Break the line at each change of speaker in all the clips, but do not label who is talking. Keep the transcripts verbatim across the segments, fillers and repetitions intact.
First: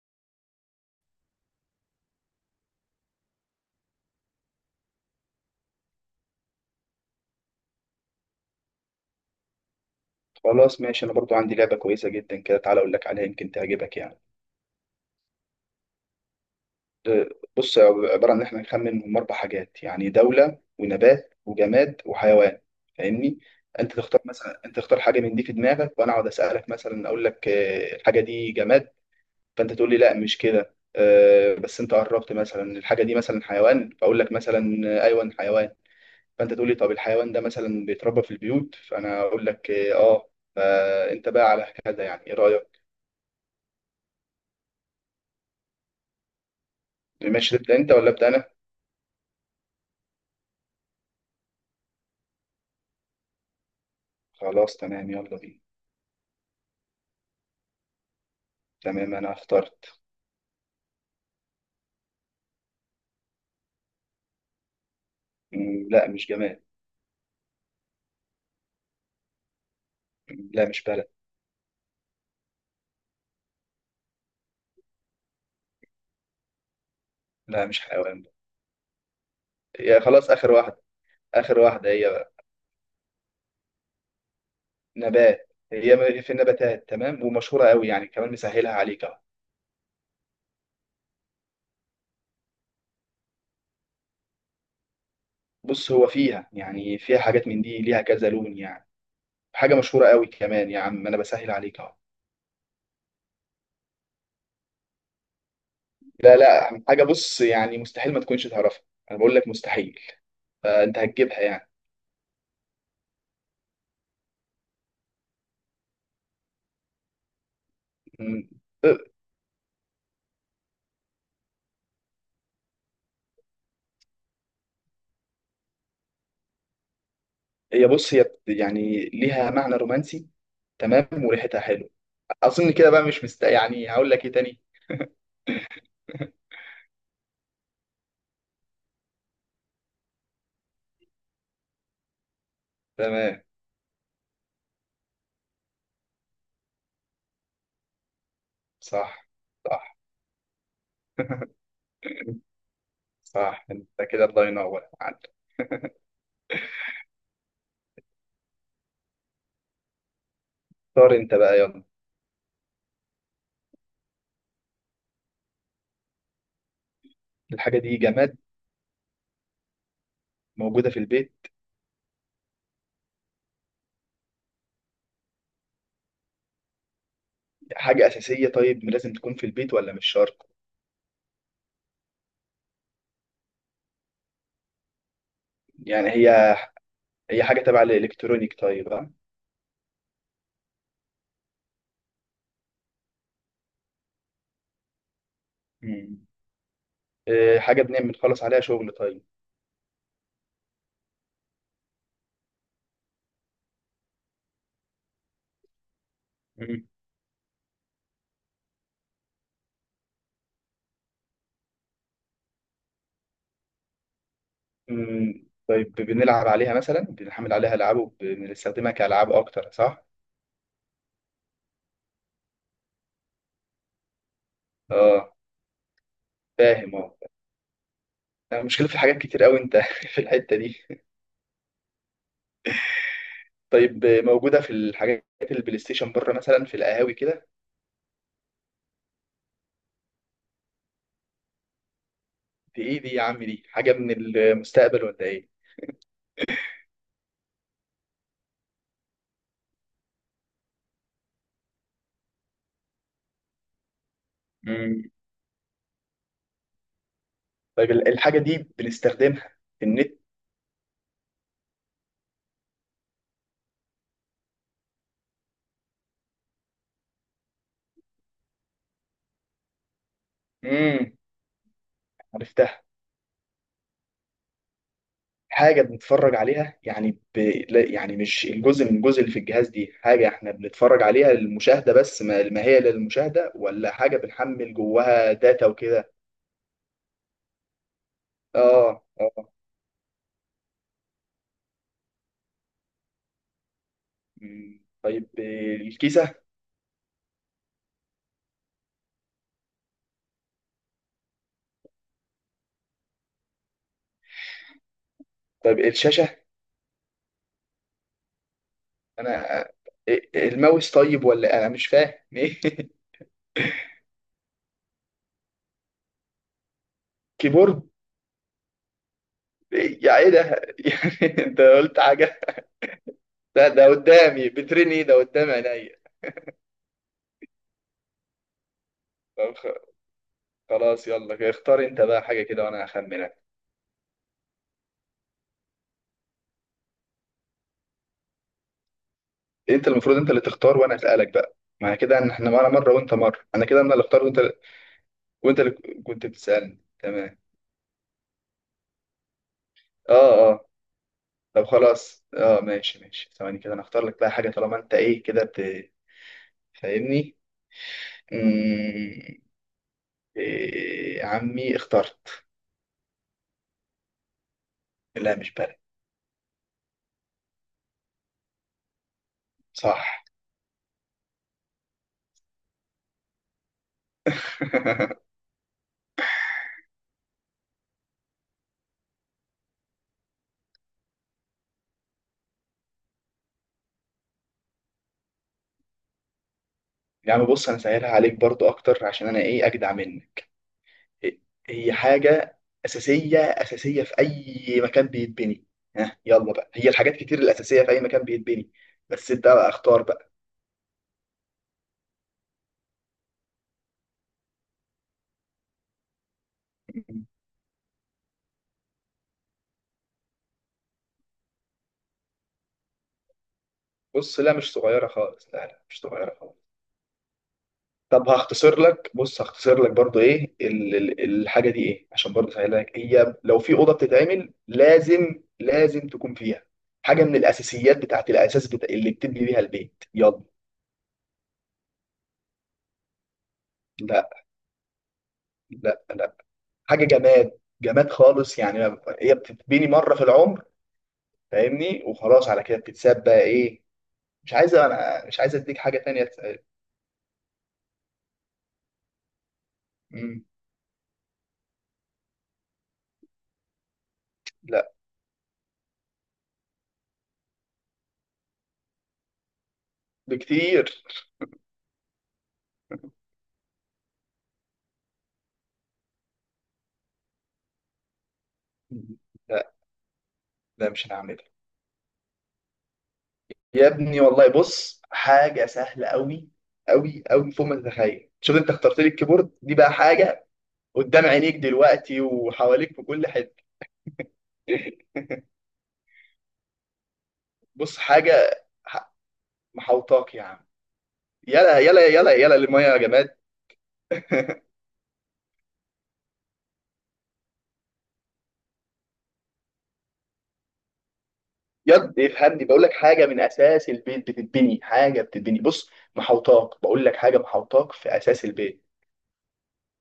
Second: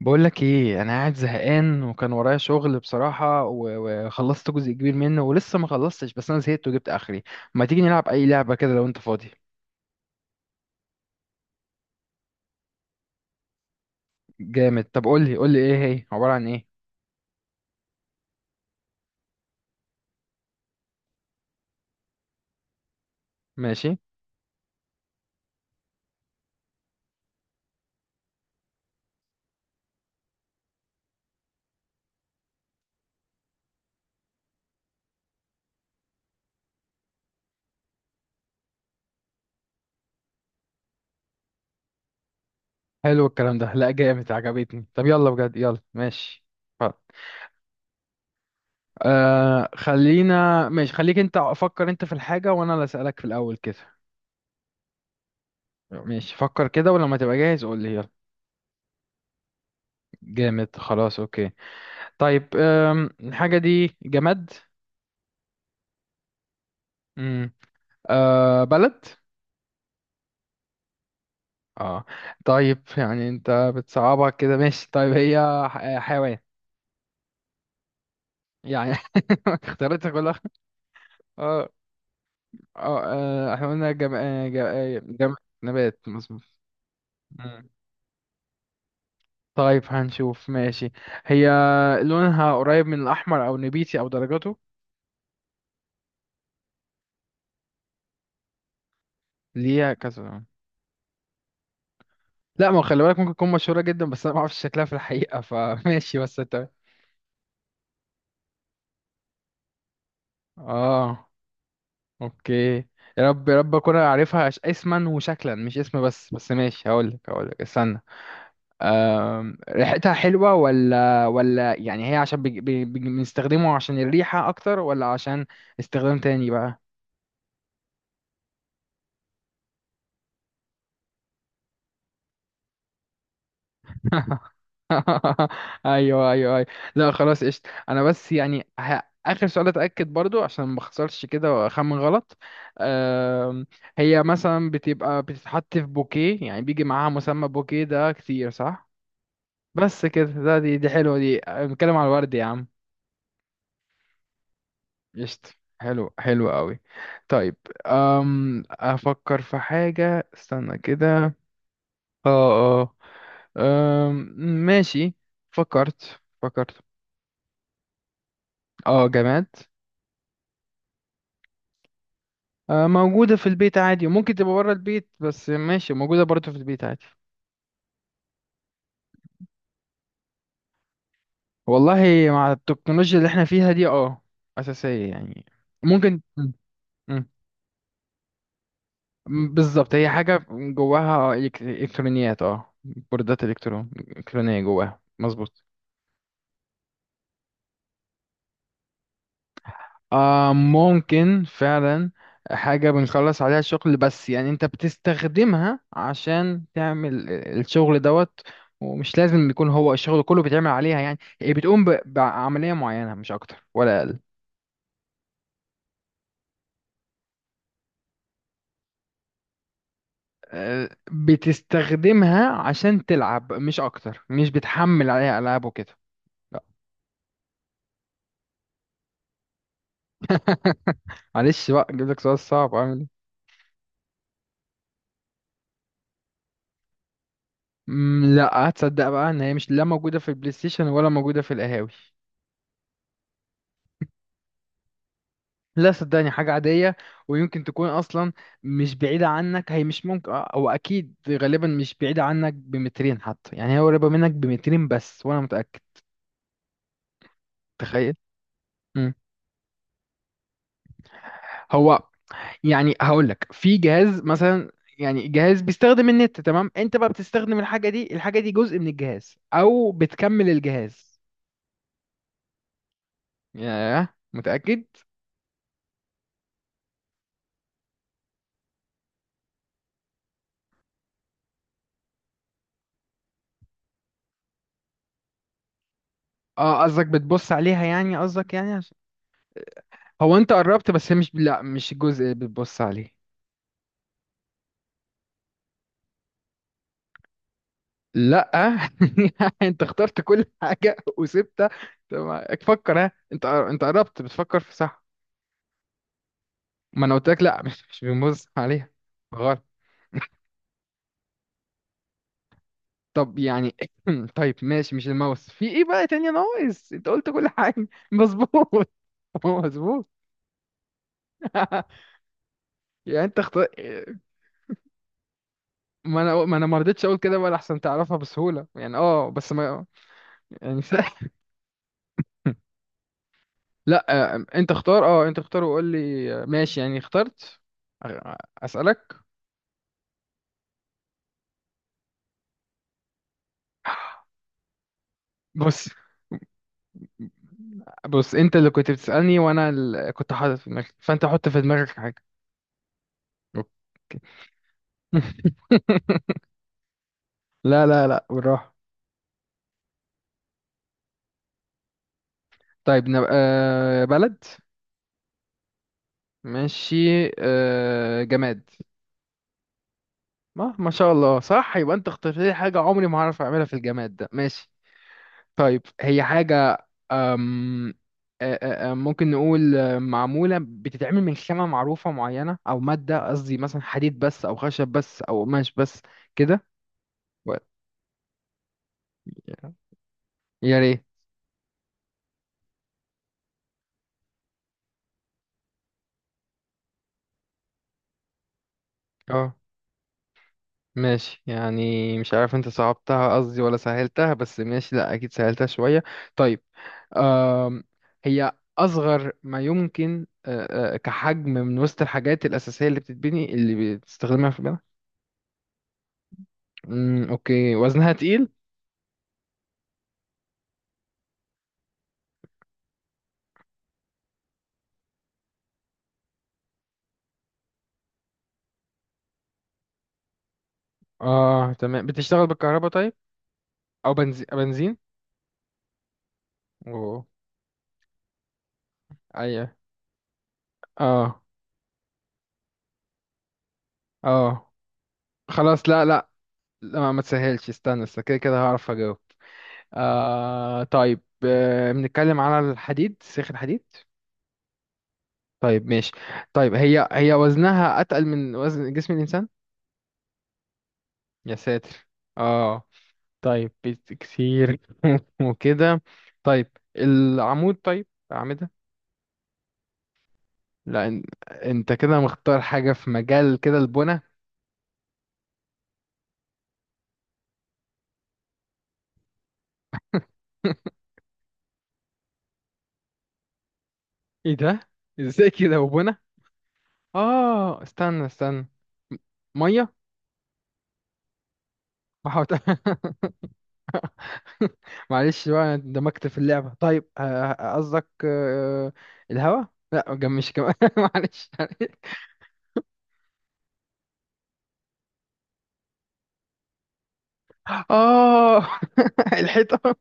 بقولك ايه، انا قاعد زهقان وكان ورايا شغل بصراحة و- وخلصت جزء كبير منه ولسه ما خلصتش، بس انا زهقت وجبت اخري. ما تيجي نلعب اي لعبة كده لو انت فاضي؟
خلاص، ماشي. انا برضو عندي لعبه كويسه جدا كده، تعالى اقول لك عليها، يمكن تعجبك يعني.
جامد. طب قولي قولي، ايه هي؟ عبارة عن ايه؟
أه، بص، عباره عن ان احنا نخمن من اربع حاجات يعني دوله ونبات وجماد وحيوان. فاهمني؟ انت
ماشي.
تختار، مثلا انت تختار حاجه من دي في دماغك، وانا اقعد اسالك. مثلا اقول لك أه، الحاجه دي جماد، فانت تقول لي لا مش كده. أه، بس انت قربت، مثلا الحاجه دي مثلا حيوان، فاقول لك مثلا أه، ايوه حيوان. فانت تقول لي طب الحيوان ده مثلا بيتربى في البيوت، فانا اقول لك اه. آه، فانت بقى على كده. يعني ايه رايك؟
حلو الكلام ده، لا جامد، عجبتني. طب يلا بجد، يلا ماشي خلاص.
الماتش ده بتاع انت ولا بتاع انا؟
آه خلينا ماشي، خليك انت فكر انت في الحاجة وانا اللي اسألك في الاول كده.
خلاص تمام، يلا بينا.
ماشي، فكر كده ولما تبقى جاهز قول لي يلا.
تمام انا اخترت.
جامد خلاص، اوكي. طيب، آم، الحاجة دي جماد؟
مم، لا مش جماد.
آه بلد؟
مم، لا مش بلد.
اه. طيب يعني انت بتصعبها كده، ماشي، طيب هي ح- آه، حيوان؟
لا مش حيوان.
يعني.
يا
اختياراتها
خلاص
كلها.
اخر واحده. اخر
اه
واحده هي بقى
اه. آه، احنا قلنا جم... آه، جم... آه، جم...
نبات. هي
نبات،
م- في
مظبوط.
النباتات، تمام، ومشهوره
مم.
قوي يعني، كمان مسهلها عليك اهو.
طيب هنشوف، ماشي. هي لونها قريب من الاحمر او نبيتي او درجاته؟
بص، هو فيها يعني، فيها حاجات من دي ليها كذا لون يعني. حاجه
ليها
مشهوره
كذا
قوي
لون.
كمان، يا عم انا بسهل عليك اهو.
لا، ما هو خلي بالك ممكن تكون مشهورة جدا بس انا ما اعرفش شكلها في الحقيقة فماشي،
لا
بس انت
لا، حاجه بص يعني مستحيل ما تكونش تعرفها. انا بقول لك مستحيل. فانت
اه،
هتجيبها يعني.
اوكي. يا رب يا رب اكون عارفها، ش- اسما وشكلا مش اسم بس، بس ماشي هقولك هقولك استنى.
مم.
أم... ريحتها حلوة ولا ولا يعني، هي عشان بج... بج... بج... بنستخدمه عشان الريحة اكتر ولا عشان استخدام تاني بقى؟
هي بص، هي بت- يعني ليها معنى رومانسي، تمام، وريحتها حلو. اظن كده بقى مش مست يعني. هقول لك ايه تاني؟
ايوه ايوه ايوه. لا خلاص قشطة، انا بس يعني ه... اخر سؤال اتاكد برضو عشان ما اخسرش كده واخمن غلط.
تمام.
أم... هي مثلا بتبقى بتتحط في بوكيه، يعني بيجي معاها مسمى بوكيه ده كتير، صح؟
صح. صح.
بس كده، ده دي دي حلوة، دي بنتكلم على الورد يا عم.
صح، انت كده الله ينور عليك.
قشطة. حلو حلو قوي. طيب، أم أفكر في حاجة، استنى
اختار
كده.
انت بقى يلا.
اه اه. أم، ماشي، فكرت فكرت.
الحاجه دي جماد؟
اه، جماد.
موجوده في البيت؟
آه، موجودة في البيت عادي، وممكن تبقى بره البيت بس ماشي موجودة برضه في البيت عادي.
حاجه اساسيه طيب، لازم تكون في البيت ولا مش شرط؟
والله، مع التكنولوجيا اللي احنا فيها دي اه، أساسية يعني،
يعني
ممكن.
هي.
مم.
هي حاجه تبع الالكترونيك طيب، ها؟
م- بالظبط، هي حاجة جواها إلكت- إلكترونيات، اه، بوردات إلكترون إلكترونية جواها، مظبوط.
مم. إيه، حاجه بنعمل بنخلص عليها شغل طيب؟
آه، ممكن فعلا. حاجة بنخلص عليها الشغل، بس يعني انت بتستخدمها عشان
مم.
تعمل ال- الشغل دوت. ومش لازم يكون هو الشغل كله بيتعمل عليها، يعني هي بتقوم ب- بعملية معينة مش أكتر ولا أقل.
مم. طيب، بنلعب عليها مثلا، بنحمل عليها العاب وبنستخدمها كالعاب اكتر، صح؟
آه، بتستخدمها عشان تلعب مش أكتر، مش بتحمل
اه،
عليها ألعاب وكده. لا.
فاهم. المشكلة في حاجات كتير قوي انت في الحتة دي.
معلش بقى، جيب لك سؤال صعب.
طيب موجودة في الحاجات، البلاي ستيشن، بره مثلا في القهاوي كده؟
مم، لا. هتصدق بقى ان هي مش لا موجوده في البلاي ستيشن ولا موجوده في القهاوي.
دي ايه دي يا عم؟ دي حاجة من المستقبل ولا ايه؟
لا صدقني، حاجه عاديه، ويمكن تكون اصلا مش بعيده عنك، هي مش ممكن او اكيد غالبا مش بعيده عنك بمترين حتى، يعني هي قريبه منك بمترين
امم
بس وانا متاكد.
طيب، ال-
تخيل.
الحاجة دي
مم.
بنستخدمها في النت؟
هو يعني هقول لك في جهاز مثلا، يعني جهاز بيستخدم النت، تمام، انت بقى بتستخدم الحاجه دي، الحاجه دي جزء من الجهاز او بتكمل
امم،
الجهاز.
عرفتها.
ياه، متاكد؟
حاجة بنتفرج عليها يعني ب... لا، يعني مش الجزء من الجزء اللي في الجهاز دي. حاجة احنا بنتفرج عليها للمشاهدة بس؟ ما... ما هي للمشاهدة، ولا حاجة بنحمل جواها داتا وكده؟
اه قصدك بتبص عليها يعني، قصدك يعني.
اه اه.
هو انت قربت بس مش، لا مش الجزء اللي بتبص عليه.
مم. طيب، الكيسة؟
لا. انت اخترت كل حاجه وسبتها. طب فكر، ها انت قر- انت قربت بتفكر في، صح.
طيب الشاشة؟
ما انا قلت لك لا، مش مش بنبص عليها. غلط.
انا إيه- الماوس طيب ولا إيه؟ انا مش فاهم ايه.
طب يعني، طيب ماشي، مش الماوس، في ايه بقى تاني ناقص؟ انت قلت كل حاجه
كيبورد؟
مظبوط، هو
إيه؟
مظبوط.
يا ايه ده يعني. انت قلت حاجه.
يعني انت اختار.
ده ده قدامي بترني. إيه؟ ده قدام عينيا.
ما انا ما انا ما رضيتش اقول كده بقى لحسن تعرفها بسهوله، يعني اه، بس
طب خ-
ما... يعني.
خلاص يلا كده، اختار انت بقى حاجه كده، وانا هخمنك.
لا، آه، انت اختار، اه انت اختار وقول لي، آه، ماشي يعني اخترت. أ- اسالك.
انت المفروض انت اللي تختار وانا اسالك. بقى معنى كده ان احنا معانا مره وانت مره. انا كده انا اللي اختار، وانت وانت اللي
بص
كنت بتسالني، تمام؟
بص، انت اللي كنت بتسالني وانا اللي
اه
كنت حاطط
اه.
في دماغي، فانت حط في
طب
دماغك حاجه.
خلاص، اه ماشي ماشي، ثواني كده انا اختار
اوكي.
لك بقى حاجه، طالما انت ايه كده بت- فاهمني.
لا لا لا، بالراحه.
مم. إيه يا عمي، اخترت.
طيب نبقى آه، بلد؟
لا مش بلد.
ماشي. آه، جماد؟
صح.
ما ما شاء الله، صح، يبقى انت اخترت لي حاجه عمري ما هعرف اعملها في الجماد ده، ماشي. طيب هي حاجة، أم آه، آه، آه، ممكن نقول آه، معمولة بتتعمل من خامة معروفة معينة أو مادة قصدي، مثلا حديد بس أو خشب بس أو قماش بس كده.
يا عم
و-
بص، انا سهلها عليك برضو اكتر، عشان انا ايه، اجدع منك.
يا ريت.
إيه. هي حاجة اساسية، اساسية في اي مكان بيتبني. ها يلا بقى، هي الحاجات كتير الاساسية في اي مكان بيتبني، بس انت
اه
بقى اختار بقى.
ماشي يعني، مش عارف انت صعبتها قصدي ولا سهلتها بس ماشي، لا أكيد سهلتها شوية. طيب. أم هي أصغر ما يمكن آه، آه، كحجم، من وسط الحاجات الأساسية اللي بتتبني، اللي
بص،
بتستخدمها
لا
في
مش
البناء؟
صغيرة خالص، لا لا مش صغيرة خالص.
أمم، أوكي، وزنها
طب
تقيل؟
هختصر لك، بص هختصر لك برضو ايه، ال- ال- الحاجه دي ايه، عشان برضو اسهلها لك. هي لو في اوضه بتتعمل، لازم لازم تكون فيها حاجه من الاساسيات، بتاعت الاساس بتا... اللي بتبني بيها البيت، يلا.
اه تمام. بتشتغل بالكهرباء، طيب؟ او
لا.
بنزين بنزين
لا لا. حاجه
و،
جماد، جماد خالص يعني. ما- هي
ايوه
بتتبني مره في العمر.
اه
فاهمني؟ وخلاص على كده بتتساب بقى. ايه؟ مش
اه.
عايز انا مش عايز اديك
خلاص
حاجه
لا
تانية
لا
تسأل.
لا، ما ما تسهلش، استنى استنى كده كده هعرف اجاوب.
مم.
آه طيب، آه، بنتكلم على الحديد سيخ الحديد؟
لا،
طيب ماشي. طيب هي هي وزنها اتقل من وزن جسم الانسان؟
بكتير.
يا ساتر. اه. طيب بت- كتير. وكده. طيب، العمود، طيب اعمده؟
لا، لا مش
لا. إن-
هنعملها.
انت كده مختار حاجة في مجال كده
يا
البنى.
ابني والله، بص، حاجة سهلة أوي أوي أوي، فوق ما تتخيل. شوف، أنت اخترت لي الكيبورد دي، بقى حاجة قدام عينيك دلوقتي وحواليك في كل حتة.
ايه ده؟ ازاي كده وبنا، اه
بص
استنى
حاجة
استنى،
ح-
ميه
محوطاك يا عم. يلا يلا يلا
وحوت.
يلا للمية يا جماد.
معلش بقى، أنا اندمجت في اللعبه. طيب آه، قصدك آه، الهوا؟ لا، جم مش كمان. معلش.
يد، افهمني، بقول لك حاجة من أساس البيت بتتبني. حاجة بتتبني، بص، محوطاك، بقول لك حاجة محوطاك في أساس
اه.
البيت.
الحيطه.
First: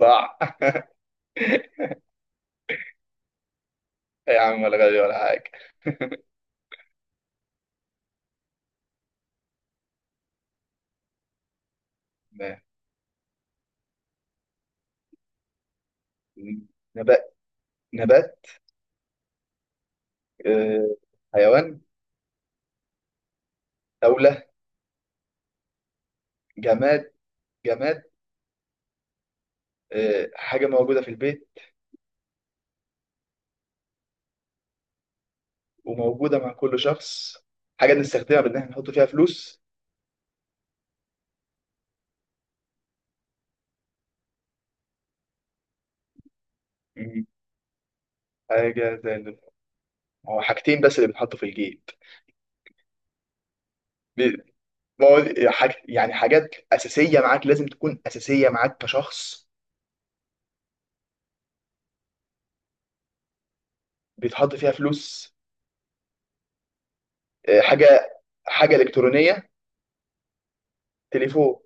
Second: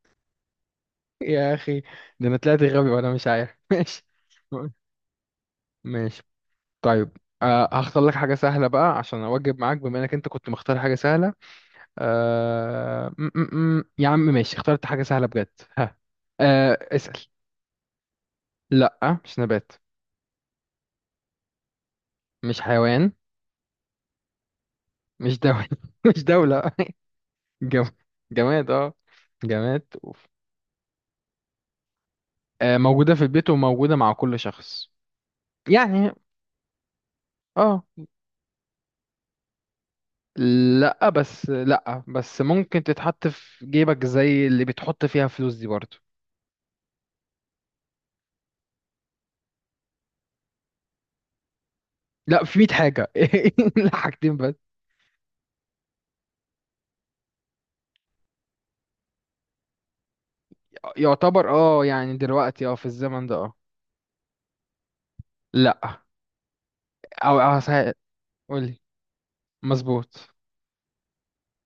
صح.
يا اخي، ده انا طلعت غبي وانا مش عارف. ماشي
يا عم، ولا غالي ولا حاجة.
ماشي. طيب، آه، هختار لك حاجه سهله بقى عشان اواجب معاك بما انك انت كنت مختار حاجه سهله.
ما-
آه... م -م -م. يا عم ماشي، اخترت حاجة سهلة بجد. ها. آه... اسأل.
نبات. نبات.
لا مش نبات.
آه، حيوان.
مش حيوان.
دولة.
مش دولة. مش دولة.
جماد.
جم...
جماد.
جماد، اه. جماد، أوف.
آه، حاجة موجودة في البيت
آه، موجودة في البيت وموجودة مع كل شخص، يعني
وموجودة مع كل شخص.
اه.
حاجة بنستخدمها بإن إحنا نحط فيها فلوس.
لا بس، لا بس ممكن تتحط في جيبك زي اللي بتحط فيها فلوس دي برضه.
مم. حاجة زي ال- هو حاجتين بس اللي بنحطوا في الجيب.
لا، في مية حاجة. لا حاجتين
بي-
بس.
ما هو حاج... يعني حاجات أساسية معاك، لازم تكون أساسية معاك كشخص،
يعتبر اه، يعني دلوقتي اه، في الزمن ده اه.
بيتحط فيها فلوس.
لا، او أو
آه،
هسه-.
حاجة حاجة
قولي.
إلكترونية.
مظبوط.
تليفون.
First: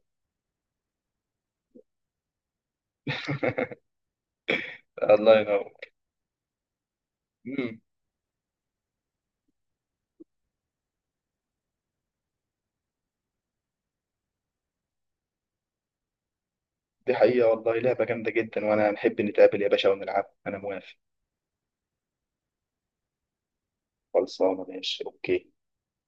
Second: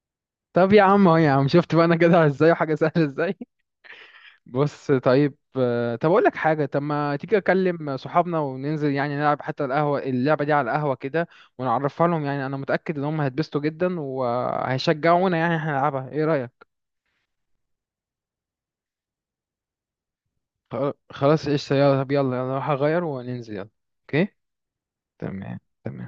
طب يا عم اهو، يا عم شفت بقى انا جدع ازاي، وحاجه سهله ازاي. بص
الله
طيب،
ينور.
آه، طب اقول لك حاجه، طب ما تيجي
مم.
اكلم صحابنا وننزل يعني نلعب حتى القهوه، اللعبه دي على القهوه كده. ونعرفها لهم، يعني انا متاكد ان هم هيتبسطوا جدا وهيشجعونا يعني احنا نلعبها، ايه رايك؟
دي حقيقة والله، لعبة جامدة جدا، وأنا نحب نتقابل يا باشا ونلعب، أنا
خ-
موافق.
خلاص ايش يلا، طب يلا يلا هغير وننزل يلا. اوكي،
خلصانة، ماشي أوكي.
تمام تمام.